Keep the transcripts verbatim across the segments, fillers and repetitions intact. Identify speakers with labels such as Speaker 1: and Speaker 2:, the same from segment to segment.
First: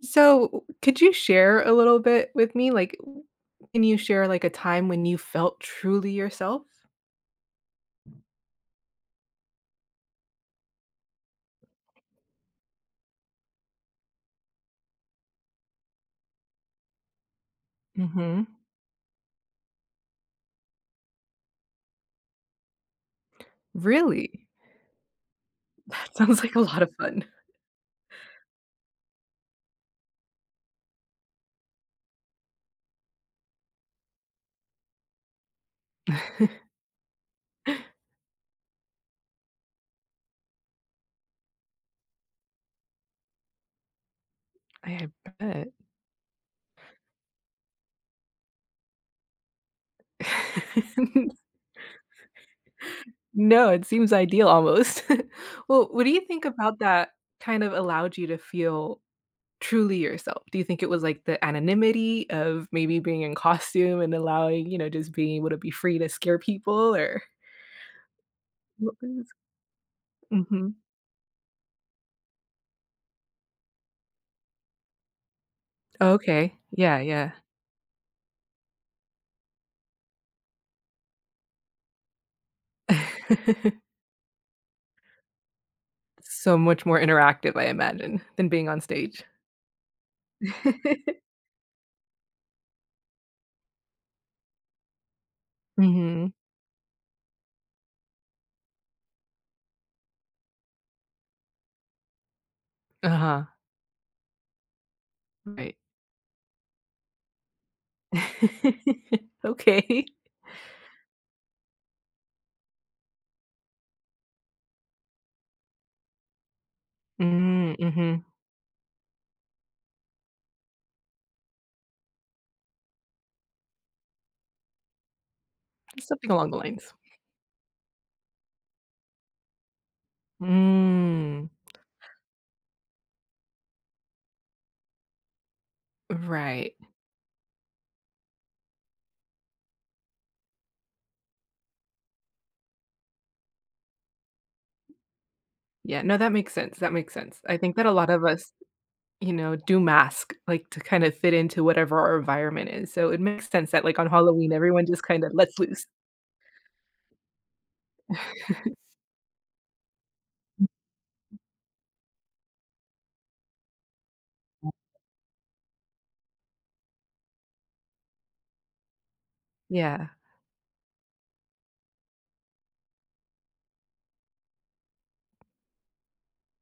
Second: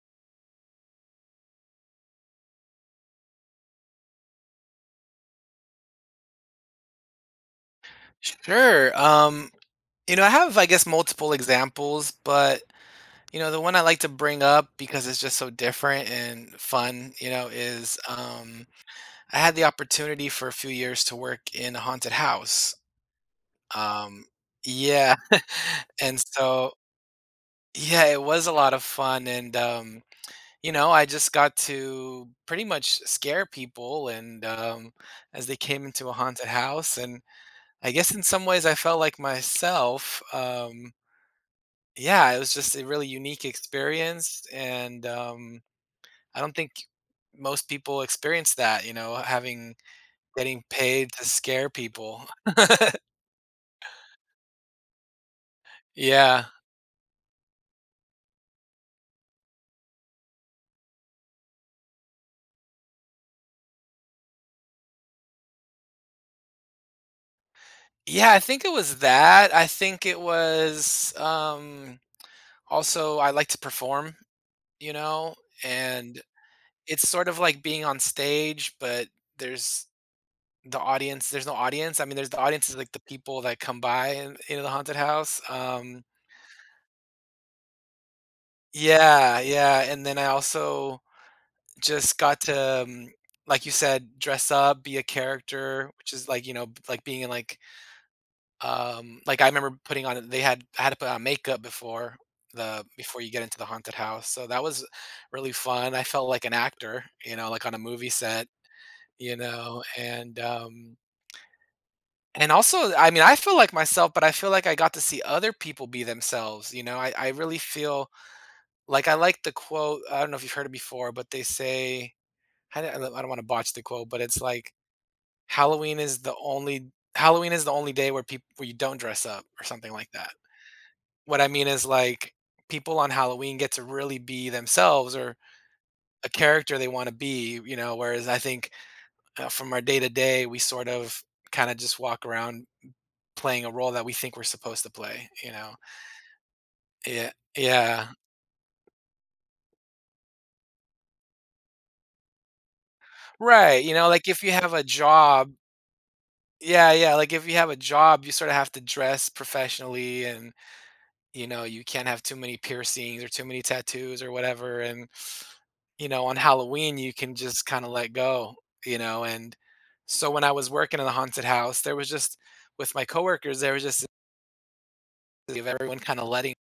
Speaker 1: So, could you share a little bit with me? Like, w- can you share like a time when you felt truly yourself?
Speaker 2: Sure. Um, you know, I have, I guess, multiple examples, but you know, the one I like to bring up because it's just so different and fun, you know, is
Speaker 1: Hmm.
Speaker 2: um, I had the opportunity for a few years to work in a haunted house. Um,
Speaker 1: Really?
Speaker 2: yeah,
Speaker 1: That
Speaker 2: and
Speaker 1: sounds like a
Speaker 2: so
Speaker 1: lot of fun.
Speaker 2: yeah, it was a lot of fun, and um, you know, I just got to pretty much scare people, and um, as they came into a haunted house, and I guess in some ways I felt like myself. Um, Yeah, it was just a really unique experience, and,
Speaker 1: I
Speaker 2: um,
Speaker 1: bet.
Speaker 2: I don't think most people experience that, you know, having getting paid to scare people.
Speaker 1: No, it seems ideal almost. Well, what do you
Speaker 2: Yeah.
Speaker 1: think about that kind of allowed you to feel truly yourself? Do you think it was like the anonymity of maybe being in costume and allowing, you know, just being able to be free to scare people or?
Speaker 2: Yeah, I think it
Speaker 1: What
Speaker 2: was that. I think it
Speaker 1: was?
Speaker 2: was, um, also I like to perform, you know, and
Speaker 1: Okay. Yeah,
Speaker 2: it's sort
Speaker 1: yeah.
Speaker 2: of like being on stage, but there's the audience there's no audience. I mean, there's the audience is, like, the people that come by in, you the haunted house, um.
Speaker 1: So much more interactive, I imagine, than being on stage.
Speaker 2: Yeah, yeah, and then I also just got to, um, like you said, dress up, be a character, which is
Speaker 1: Mhm.
Speaker 2: like, you know, b- like being in like um like I remember putting on they had I had to put on makeup before the before you get
Speaker 1: Uh-huh.
Speaker 2: into the haunted house. So that was really
Speaker 1: Right.
Speaker 2: fun. I felt like an actor, you know, like on a movie set, you know,
Speaker 1: Okay.
Speaker 2: and um and also I mean I feel like myself, but I feel like I got to see other people be themselves, you know. I, I really
Speaker 1: Mm,
Speaker 2: feel
Speaker 1: mhm.
Speaker 2: like I like the quote, I don't know if you've heard it before, but they say I don't, I don't want to botch the quote, but it's like Halloween is
Speaker 1: Something
Speaker 2: the
Speaker 1: along the
Speaker 2: only
Speaker 1: lines.
Speaker 2: Halloween is the only day where people where you don't dress up or something like that. What
Speaker 1: Mm.
Speaker 2: I mean is, like, people on Halloween get to really be themselves or a
Speaker 1: Right.
Speaker 2: character they wanna be, you know, whereas I think, uh, from our day to day, we sort of kinda just walk around playing a role that we think we're supposed to play, you know?
Speaker 1: Yeah, no, that makes sense, that makes
Speaker 2: Yeah,
Speaker 1: sense. I think that a lot
Speaker 2: yeah.
Speaker 1: of us, you know, do mask, like, to kind of fit into whatever our environment is, so it makes sense
Speaker 2: Right,
Speaker 1: that,
Speaker 2: you
Speaker 1: like, on
Speaker 2: know, like, if
Speaker 1: Halloween,
Speaker 2: you have a
Speaker 1: everyone just kinda
Speaker 2: job
Speaker 1: lets loose.
Speaker 2: Yeah, yeah, like, if you have a job, you sorta have to dress professionally and you know, you can't have too many piercings or too many tattoos or whatever. And, you know, on Halloween, you can just kind of let go, you know. And
Speaker 1: Yeah.
Speaker 2: so when I was working in the haunted house, there was just with my coworkers, there was just this of everyone kind of letting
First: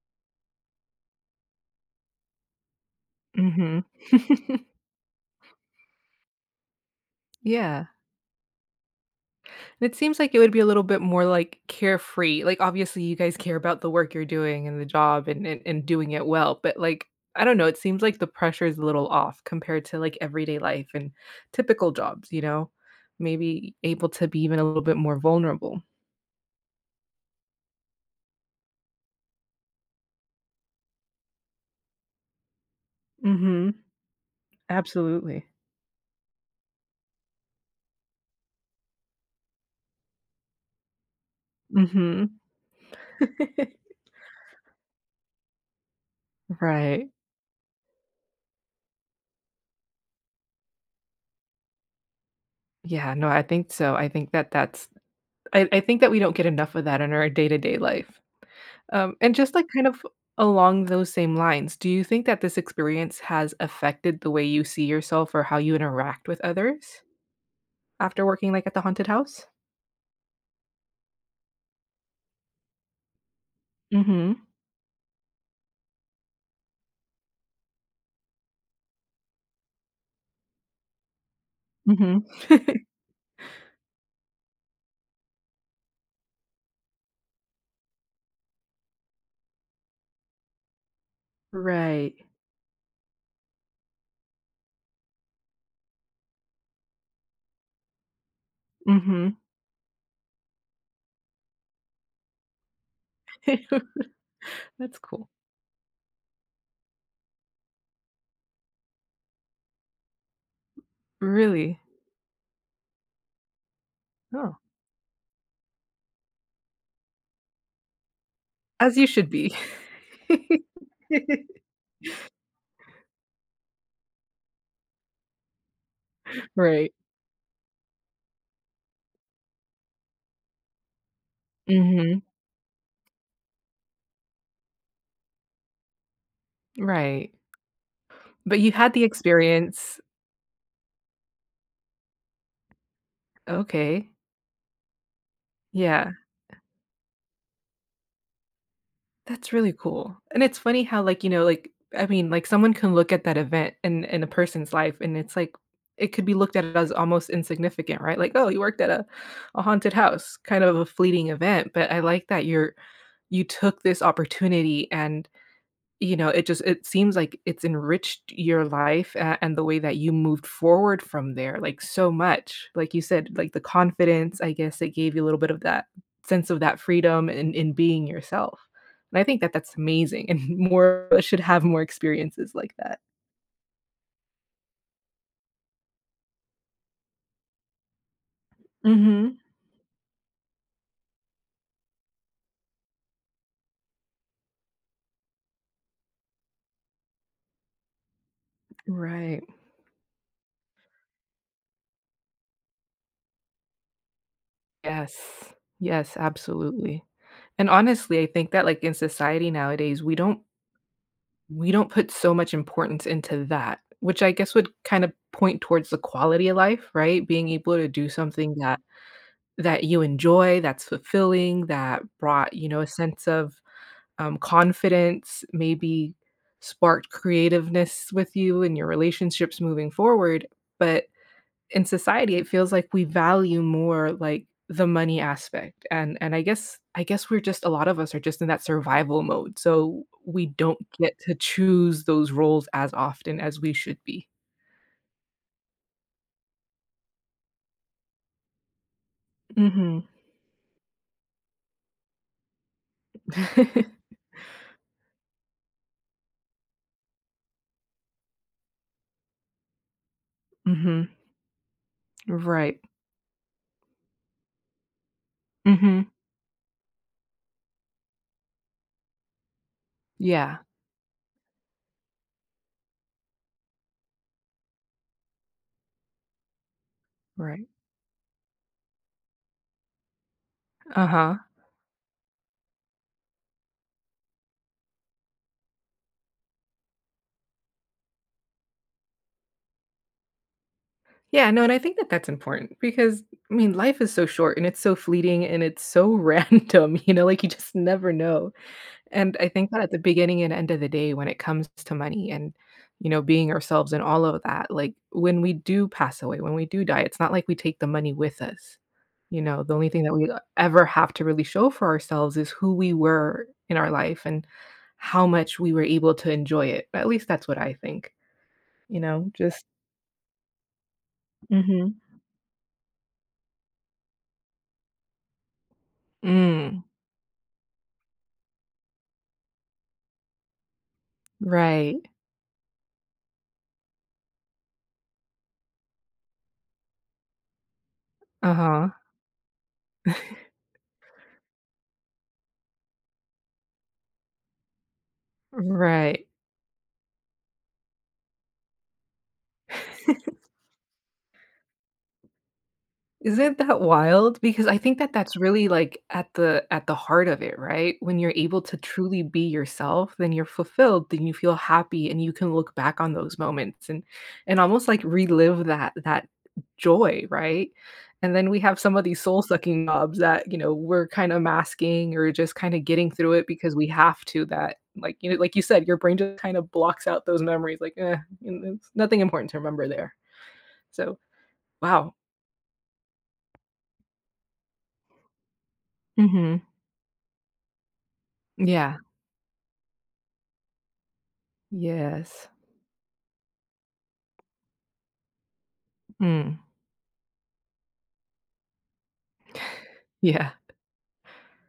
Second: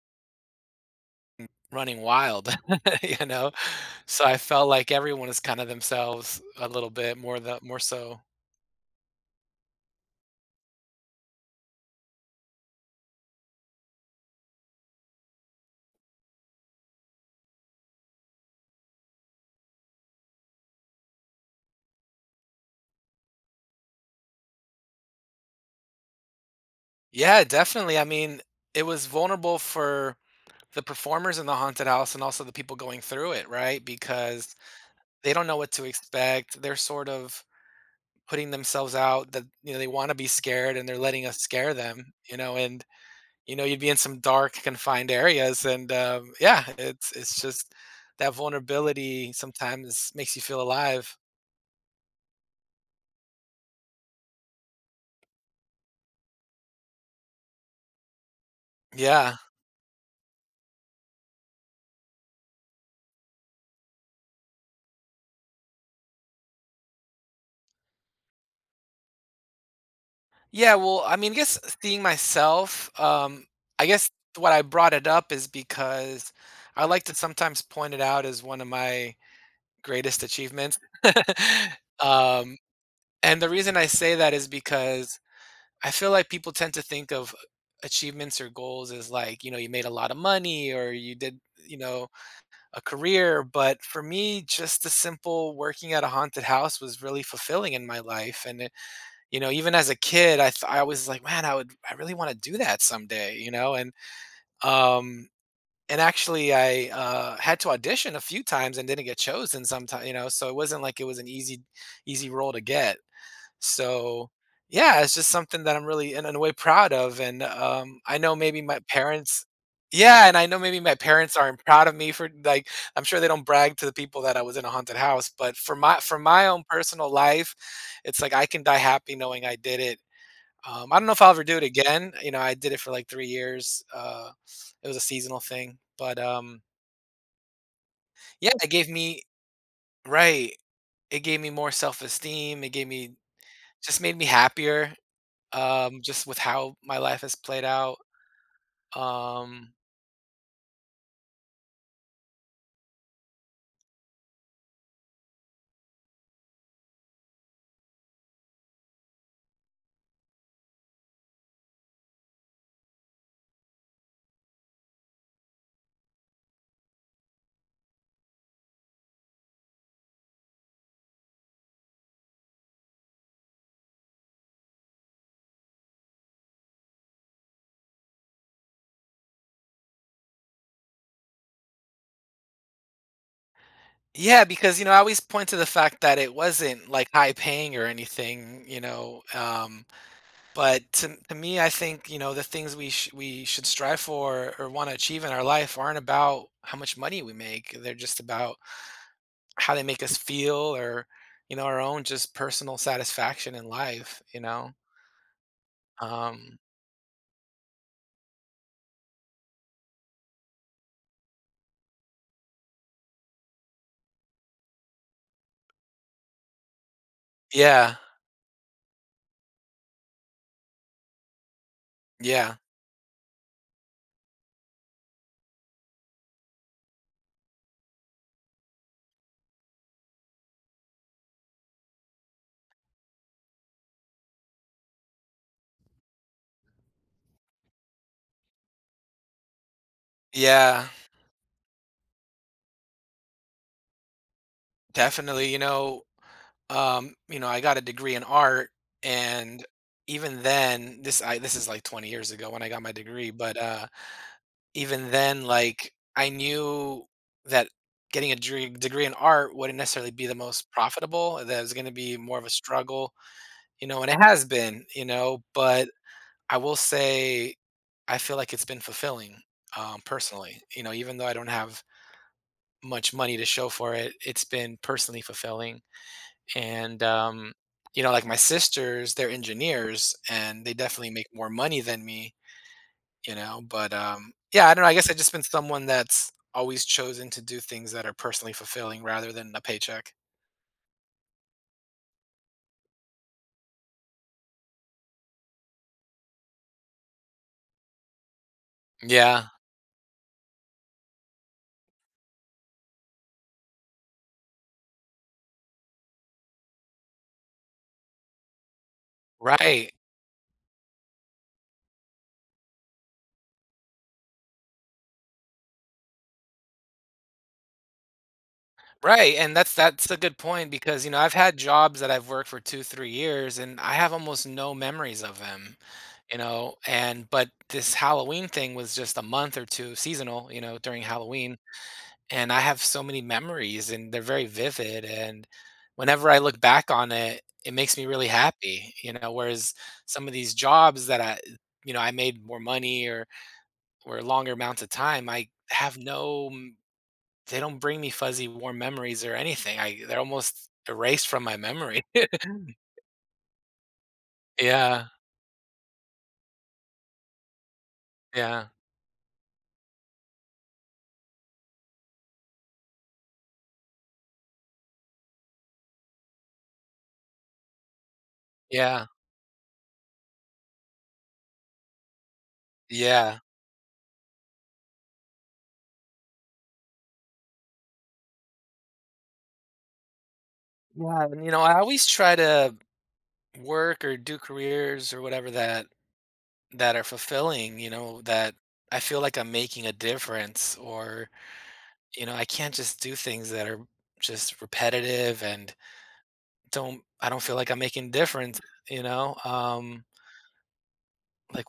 Speaker 2: running wild, you know.
Speaker 1: Mhm.
Speaker 2: So I felt like everyone is kind of themselves a little bit more the more
Speaker 1: Yeah.
Speaker 2: so.
Speaker 1: And it seems like it would be a little bit more, like, carefree, like, obviously, you guys care about the work you're doing and the job and and and doing it well, but, like, I don't know, it seems like the pressure is a little off compared to, like, everyday life and typical jobs, you know? Maybe able to be even a little bit more vulnerable.
Speaker 2: Yeah, definitely. I mean, it was vulnerable for the performers in the haunted house and also the people going through it,
Speaker 1: Mhm.
Speaker 2: right? Because they
Speaker 1: Absolutely.
Speaker 2: don't know what to expect. They're sort of putting themselves out that you know they want to be scared and they're letting us scare them, you
Speaker 1: Mhm.
Speaker 2: know, and you know you'd be in some dark confined areas and um, yeah,
Speaker 1: Right.
Speaker 2: it's it's just that vulnerability sometimes makes you feel alive.
Speaker 1: Yeah, no, I think so, I think that that's I I think that we don't get enough of that in our day-to-day life. Um, and
Speaker 2: Yeah.
Speaker 1: just, like, kind of along those same lines, do you think that this experience has affected the way you see yourself or how you interact with others after working, like, at the haunted house?
Speaker 2: Yeah, well, I mean, I guess seeing myself, um, I guess
Speaker 1: Mhm,
Speaker 2: what I brought it up is because I like to sometimes point it out as one of my greatest achievements.
Speaker 1: mhm.
Speaker 2: um, and the reason I say that is because I feel like people tend to think of achievements or goals as like, you know, you made a lot of money or you did, you know,
Speaker 1: Right.
Speaker 2: a career. But for me, just the simple working at a haunted house was really fulfilling in my life. And, it-
Speaker 1: Mhm.
Speaker 2: you know, even as a kid, I, th- I was like, man, I would, I really want to do that someday, you know? And,
Speaker 1: That's
Speaker 2: um,
Speaker 1: cool.
Speaker 2: and actually I, uh, had to audition a few times and didn't get chosen sometimes, you know, so it wasn't like it was an easy,
Speaker 1: Really?
Speaker 2: easy role to get. So,
Speaker 1: Oh,
Speaker 2: yeah, it's just something that I'm really in in a way proud of, and, um, I know maybe my
Speaker 1: as you should
Speaker 2: parents
Speaker 1: be.
Speaker 2: Yeah, and I know maybe my parents aren't proud of me for like, I'm sure they don't brag to the people that I was in a haunted house, but for my for my own
Speaker 1: Right.
Speaker 2: personal life, it's like I can die happy knowing I did it. Um, I don't know if I'll ever do it again,
Speaker 1: Mhm,
Speaker 2: you know, I did it for, like, three years, uh, it was a seasonal thing, but, um,
Speaker 1: right.
Speaker 2: yeah,
Speaker 1: But
Speaker 2: it
Speaker 1: you
Speaker 2: gave
Speaker 1: had the
Speaker 2: me
Speaker 1: experience
Speaker 2: Right. It gave me more self-esteem, it gave me just
Speaker 1: okay.
Speaker 2: made me happier. um,
Speaker 1: Yeah.
Speaker 2: just with how my life has played out.
Speaker 1: That's
Speaker 2: Um,
Speaker 1: really cool. And it's funny how, like, you know, like, I mean, like, someone can look at that event in in a person's life, and it's like it could be looked at as almost insignificant, right? Like, "Oh, you worked at a a haunted house," kind of a fleeting event, but I like that you're you took this opportunity and you know, it just it seems like it's enriched your life a and the way that you moved forward from there, like, so much. Like you said, like, the confidence, I guess it gave you a little bit of that sense of that freedom in in being yourself. And I think that that's amazing, and more of us should have more experiences like that.
Speaker 2: yeah, because you know, I always point to the fact that it wasn't like high paying or anything, you know.
Speaker 1: Mhm.
Speaker 2: Um, but to, to me, I think you know the things we sh- we should strive for or want to achieve in our life aren't about how much money we make. They're just about
Speaker 1: Right.
Speaker 2: how they make us feel or you know our own just personal satisfaction in life. You know.
Speaker 1: Yes. Yes,
Speaker 2: Um,
Speaker 1: absolutely. And honestly, I think that, like, in society nowadays, we don't we don't put so much importance into that, which I guess would kind of point towards the quality of life, right? Being able to
Speaker 2: yeah,
Speaker 1: do something that that you enjoy, that's fulfilling, that brought,
Speaker 2: yeah,
Speaker 1: you know, a sense of, um, confidence, maybe sparked creativeness with you and your relationships moving forward, but in society it feels like we value more like the money aspect and and i guess i guess we're just a lot of us are just in that survival mode, so we don't
Speaker 2: yeah,
Speaker 1: get to choose those roles as often as we should be.
Speaker 2: definitely. You know, um, you know, I got a degree in art, and
Speaker 1: Mhm.
Speaker 2: even then, this I this is like twenty years ago when I got my degree, but uh, even then, like I knew that getting a degree, degree in art wouldn't necessarily be the most
Speaker 1: Mhm.
Speaker 2: profitable. That it was going to be more of a
Speaker 1: Right.
Speaker 2: struggle, you know, and it has been, you know. But
Speaker 1: Mhm.
Speaker 2: I will say, I feel like it's been fulfilling um,
Speaker 1: Yeah.
Speaker 2: personally. You know, even though I don't have much money to show for it, it's been personally fulfilling and um,
Speaker 1: Right.
Speaker 2: you know like my sisters they're engineers and they definitely make
Speaker 1: Uh-huh.
Speaker 2: more money than me you know but um, yeah i don't know i guess i've just been someone that's always chosen to do things that are personally fulfilling rather than a paycheck.
Speaker 1: Yeah, no, and I think that that's important because I mean life is so short and it's so fleeting and it's so random, you know, like you just never know. And
Speaker 2: Yeah,
Speaker 1: I think that at the beginning and end of the day, when it comes to money and, you know, being ourselves and all of that, like when we do pass away, when we do die, it's not like we take the money with us. You know, the only
Speaker 2: right,
Speaker 1: thing that we ever have to really show for ourselves is who we were in our life and how much we were able to enjoy it. At least that's what I think, you know,
Speaker 2: right, and
Speaker 1: just
Speaker 2: that's that's a good point because you know i've had jobs
Speaker 1: Mhm.
Speaker 2: that i've worked for two three years and i have almost no memories of them you know
Speaker 1: Mm,
Speaker 2: and but this Halloween thing was just a month or two seasonal you know during Halloween
Speaker 1: right.
Speaker 2: and I have so many memories and they're very vivid and whenever I look back on it, it makes me really
Speaker 1: Uh-huh.
Speaker 2: happy, you know, whereas some of these jobs that I you know, I made more money or or longer amounts of time, I have
Speaker 1: Right.
Speaker 2: no m- they don't bring me fuzzy warm memories or anything. I they're almost erased from my memory. Mm.
Speaker 1: Isn't that wild? Because I think
Speaker 2: yeah.
Speaker 1: that that's really, like, at the at the heart of it, right? When you're able
Speaker 2: Yeah.
Speaker 1: to truly be yourself, then you're fulfilled, then you feel happy, and you can look back on those moments and and almost, like, relive that that joy, right? And then we have some of
Speaker 2: Yeah.
Speaker 1: these soul-sucking jobs that, you know, we're kinda masking or just kinda getting through
Speaker 2: Yeah.
Speaker 1: it because we have to that, like, you know, like you said, your brain just kind of blocks out those memories, like, "Eh, n it's nothing important to remember there." So,
Speaker 2: Yeah. And you know, I always
Speaker 1: wow.
Speaker 2: try to work or do careers or whatever that
Speaker 1: Mhm.
Speaker 2: That are fulfilling, you know, that
Speaker 1: Yeah.
Speaker 2: I feel like I'm making a difference or, you know, I
Speaker 1: Yes.
Speaker 2: can't just do things that are just repetitive and
Speaker 1: Mm.
Speaker 2: don't I don't feel like I'm making difference, you know? Um,
Speaker 1: Yeah.
Speaker 2: like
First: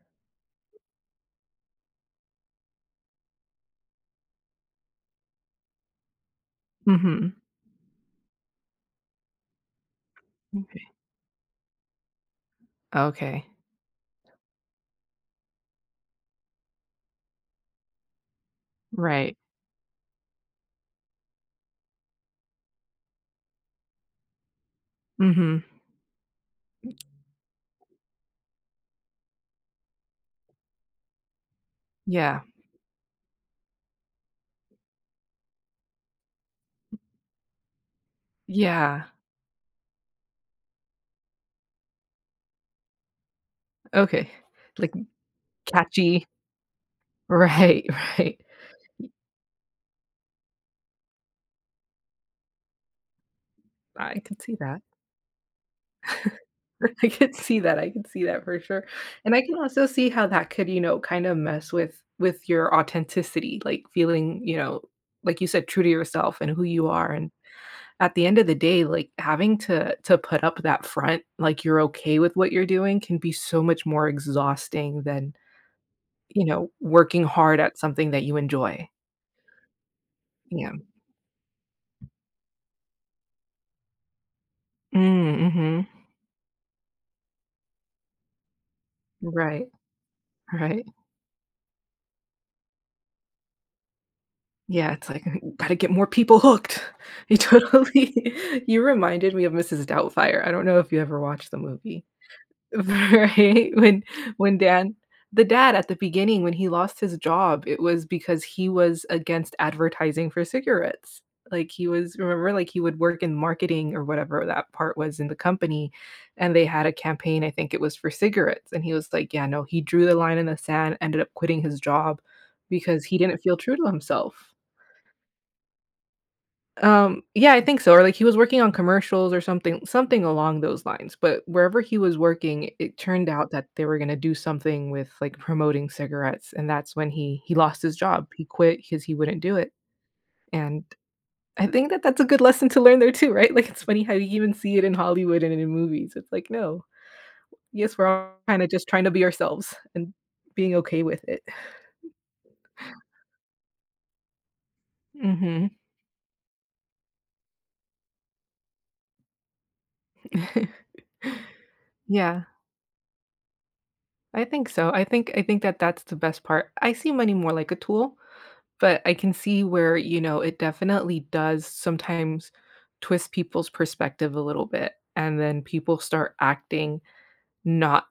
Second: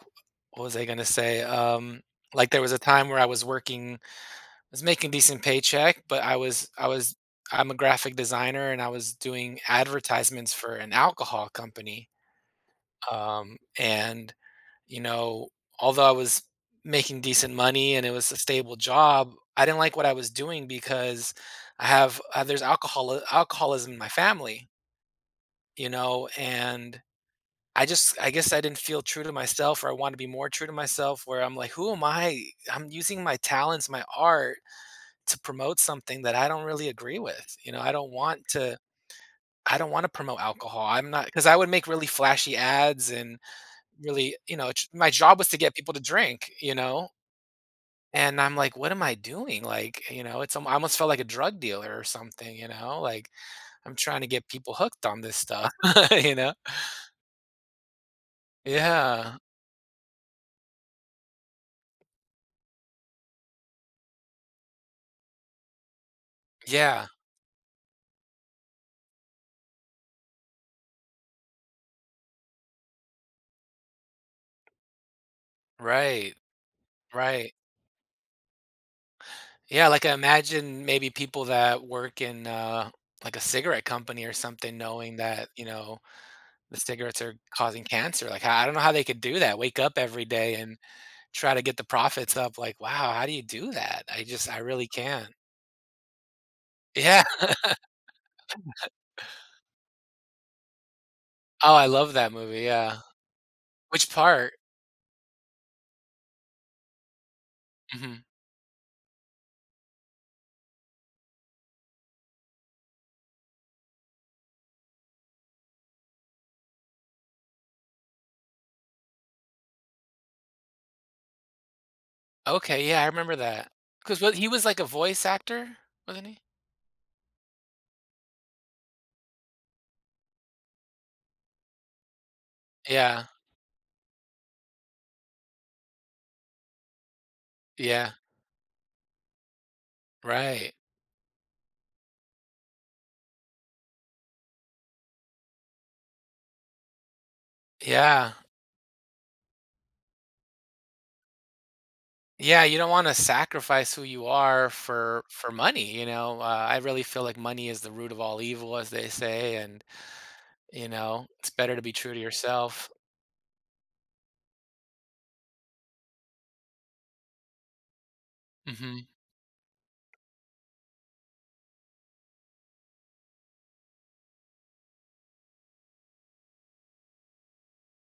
Speaker 2: what was I gonna say? Um, like there was a time where I was working, I was making decent paycheck, but I was I was
Speaker 1: Mhm.
Speaker 2: I'm a graphic designer and I was doing advertisements for
Speaker 1: Okay.
Speaker 2: an alcohol company.
Speaker 1: Okay.
Speaker 2: Um, and You know, although I was making decent money and it was a stable job,
Speaker 1: Right.
Speaker 2: I didn't like what I was doing because I have uh, there's alcohol alcoholism in my family,
Speaker 1: Mhm.
Speaker 2: you know, and I just I guess I didn't feel true to myself or I want to be more true to myself where I'm like who am I?
Speaker 1: Yeah.
Speaker 2: I'm using my talents, my art to promote something that I don't really agree with. You know, I don't want to
Speaker 1: Yeah.
Speaker 2: I don't want to promote alcohol. I'm not because I would make really flashy ads and
Speaker 1: Okay.
Speaker 2: really, you know, tr-
Speaker 1: Like,
Speaker 2: my job was to get people to
Speaker 1: catchy.
Speaker 2: drink, you know.
Speaker 1: Right, right.
Speaker 2: And I'm like, what am I doing? Like, you know, it's, um, I almost felt like a drug dealer or something, you know, like I'm
Speaker 1: I
Speaker 2: trying to
Speaker 1: could
Speaker 2: get
Speaker 1: see
Speaker 2: people
Speaker 1: that.
Speaker 2: hooked on this stuff, you know?
Speaker 1: I could see that, I could see that for sure, and
Speaker 2: Yeah.
Speaker 1: I can also see how that could, you know, kinda mess with with your authenticity, like, feeling, you know, like you said, true to yourself and who you
Speaker 2: Yeah.
Speaker 1: are and at the end of the day, like, having to to put up that front, like, you're okay with what you're doing can be so much more exhausting than,
Speaker 2: Right.
Speaker 1: you know, working
Speaker 2: Right.
Speaker 1: hard at something that you enjoy.
Speaker 2: Yeah. Like I
Speaker 1: Yeah.
Speaker 2: imagine maybe people that work in, uh, like a cigarette company or something, knowing
Speaker 1: Mm,
Speaker 2: that, you
Speaker 1: mhm.
Speaker 2: know, the cigarettes are causing cancer. Like, I I don't know how they could do that.
Speaker 1: Right,
Speaker 2: Wake up every day and
Speaker 1: right.
Speaker 2: try to get the profits up. Like, wow, how do you do that? I just, I really
Speaker 1: Yeah, it's like,
Speaker 2: can't.
Speaker 1: gotta get more people hooked.
Speaker 2: Yeah.
Speaker 1: You totally you reminded me of Missus Doubtfire. I don't know if you ever watched the
Speaker 2: Oh, I
Speaker 1: movie.
Speaker 2: love that movie. Yeah.
Speaker 1: Right? When
Speaker 2: Which part?
Speaker 1: when Dan the dad at the beginning, when he lost his job, it was
Speaker 2: Mhm.
Speaker 1: because he was against advertising for cigarettes. Like, he was remember, like, he would work in marketing or whatever that part was in the company, and they had a campaign, I think it was for cigarettes, and he was like, "Yeah, no." He drew the line in the sand, ended up quitting his job
Speaker 2: Okay, yeah, I
Speaker 1: because he
Speaker 2: remember
Speaker 1: didn't feel
Speaker 2: that.
Speaker 1: true to
Speaker 2: Because what he
Speaker 1: himself.
Speaker 2: was like a voice actor, wasn't he?
Speaker 1: Um, yeah, I think so, or like he was working on commercials or something something along those lines, but wherever he was working, it
Speaker 2: Yeah,
Speaker 1: turned out that they were gonna do something with, like, promoting cigarettes, and that's when he he lost his
Speaker 2: yeah,
Speaker 1: job. He quit because he wouldn't do it,
Speaker 2: right.
Speaker 1: and I think that that's a good lesson to learn there too, right? Like, it's funny how you even see it in Hollywood and in movies. It's like, "No. Yes, we're all
Speaker 2: Yeah.
Speaker 1: kinda just trying to be ourselves and being okay with it."
Speaker 2: Yeah, you don't wanna sacrifice who you are for for
Speaker 1: Mhm.
Speaker 2: money, you know? Uh, I really feel like money is the root of all evil, as they say, and, you know, it's better to be true to
Speaker 1: Yeah,
Speaker 2: yourself.
Speaker 1: I think so. I think I think that that's the best part. I see money more like a tool but
Speaker 2: Mhm.
Speaker 1: I can see where, you know, it definitely does sometimes twist people's perspective a little bit, and then people start acting not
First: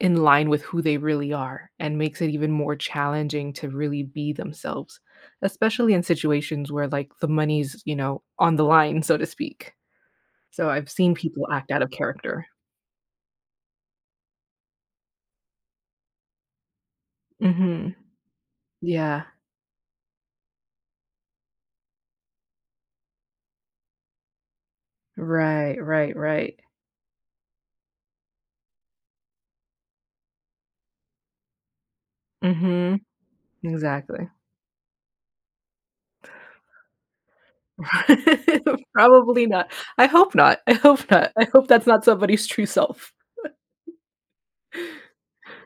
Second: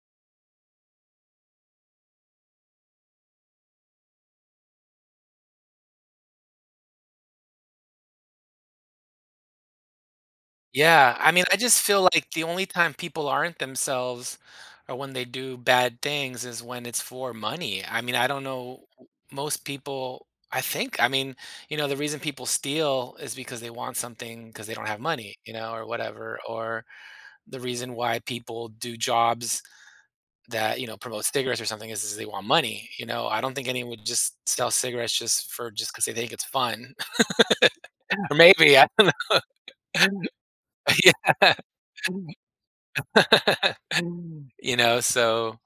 Speaker 1: in line with who they really are, and makes it even more challenging to really be themselves, especially in situations where, like, the money's, you know, on the line, so to speak. So I've seen
Speaker 2: Yeah, I mean,
Speaker 1: people
Speaker 2: I
Speaker 1: act
Speaker 2: just
Speaker 1: out of
Speaker 2: feel like the
Speaker 1: character.
Speaker 2: only time people aren't themselves or when they do bad things is when it's for money.
Speaker 1: Mhm.
Speaker 2: I mean, I don't know
Speaker 1: Yeah.
Speaker 2: most people I think, I mean, you know, the reason people steal is because they want something because they don't have money, you know,
Speaker 1: Right,
Speaker 2: or
Speaker 1: right,
Speaker 2: whatever,
Speaker 1: right.
Speaker 2: or the reason why people do jobs that, you know, promote cigarettes or something is, is they want money,
Speaker 1: Mhm.
Speaker 2: you know. I don't think anyone would
Speaker 1: Exactly.
Speaker 2: just sell cigarettes just for just because they think it's fun. or maybe I,
Speaker 1: Probably not. I hope not. I hope not. I
Speaker 2: yeah.
Speaker 1: hope that's not somebody's true self.
Speaker 2: Mm. You know, so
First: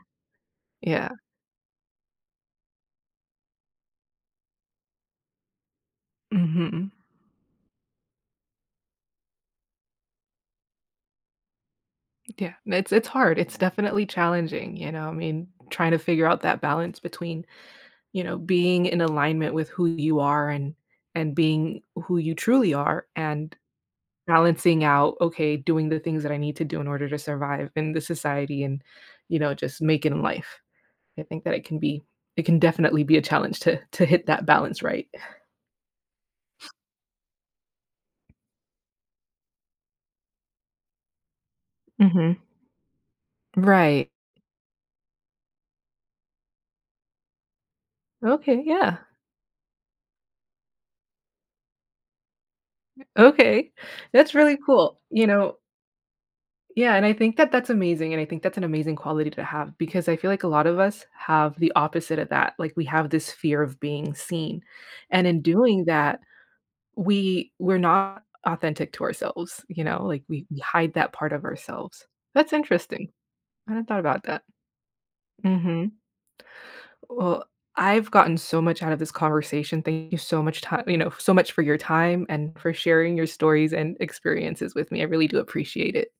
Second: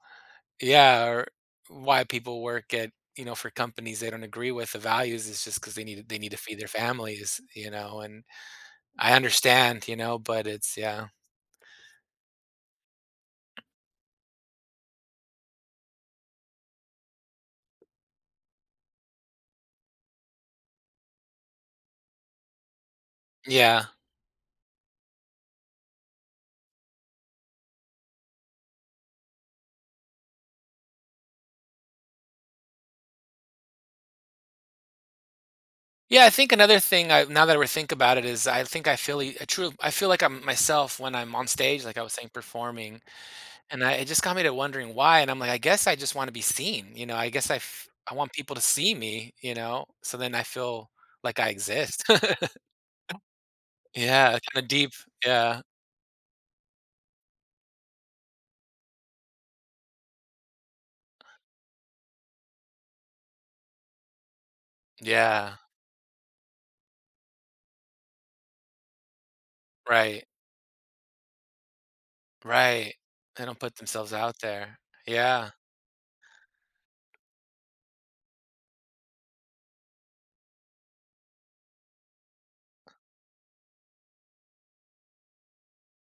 Speaker 2: yeah,
Speaker 1: Yeah.
Speaker 2: or why people work at you know for companies they don't agree with the values is just because they need they need to feed their
Speaker 1: Mhm.
Speaker 2: families, you know. And I understand, you know, but it's yeah,
Speaker 1: Yeah. It's it's hard. It's definitely challenging, you know? I mean, trying to figure out that balance between, you know, being in alignment with who you are and and being who you truly are and
Speaker 2: yeah,
Speaker 1: balancing out, okay, doing the things that I need to do in order to survive in the society and, you know, just make it in life. I think that it can be it can definitely be a challenge to to hit that balance right.
Speaker 2: yeah. I think another thing I now that I think about it is I think I feel e- I true I feel like I'm myself when I'm on stage, like I was saying,
Speaker 1: Mhm.
Speaker 2: performing, and I, it
Speaker 1: Right.
Speaker 2: just got me to wondering why. And I'm like, I guess I just want to be seen, you know. I guess I f- I want people to
Speaker 1: Okay,
Speaker 2: see
Speaker 1: yeah.
Speaker 2: me, you know. So then I feel like I exist.
Speaker 1: Okay. That's
Speaker 2: Yeah,
Speaker 1: really
Speaker 2: kinda deep.
Speaker 1: cool. You know
Speaker 2: Yeah.
Speaker 1: yeah, and I think that that's amazing, and I think that's an amazing quality to have because I feel like a lot of us have the opposite of that. Like, we have this fear of being seen, and in
Speaker 2: Yeah.
Speaker 1: doing that, we we're not authentic to ourselves, you know? Like,
Speaker 2: Right.
Speaker 1: we we hide that part of ourselves. That's
Speaker 2: Right.
Speaker 1: interesting.
Speaker 2: They don't
Speaker 1: I
Speaker 2: put
Speaker 1: hadn't thought
Speaker 2: themselves
Speaker 1: about
Speaker 2: out
Speaker 1: that.
Speaker 2: there. Yeah.
Speaker 1: Mhm. Well, I've gotten so much out of this conversation. Thank you so much time, you know, so much for your time and for sharing your stories and experiences with me. I really do appreciate it.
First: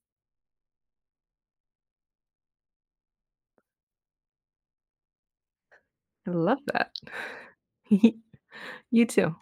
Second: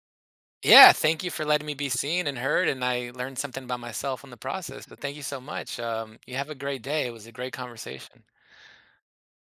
Speaker 2: Yeah, thank you for letting me be seen and heard, and I learned something about myself in the process, but thank you so much. Um,
Speaker 1: I
Speaker 2: you have a
Speaker 1: love
Speaker 2: great
Speaker 1: that.
Speaker 2: day. It was a great conversation.
Speaker 1: You too.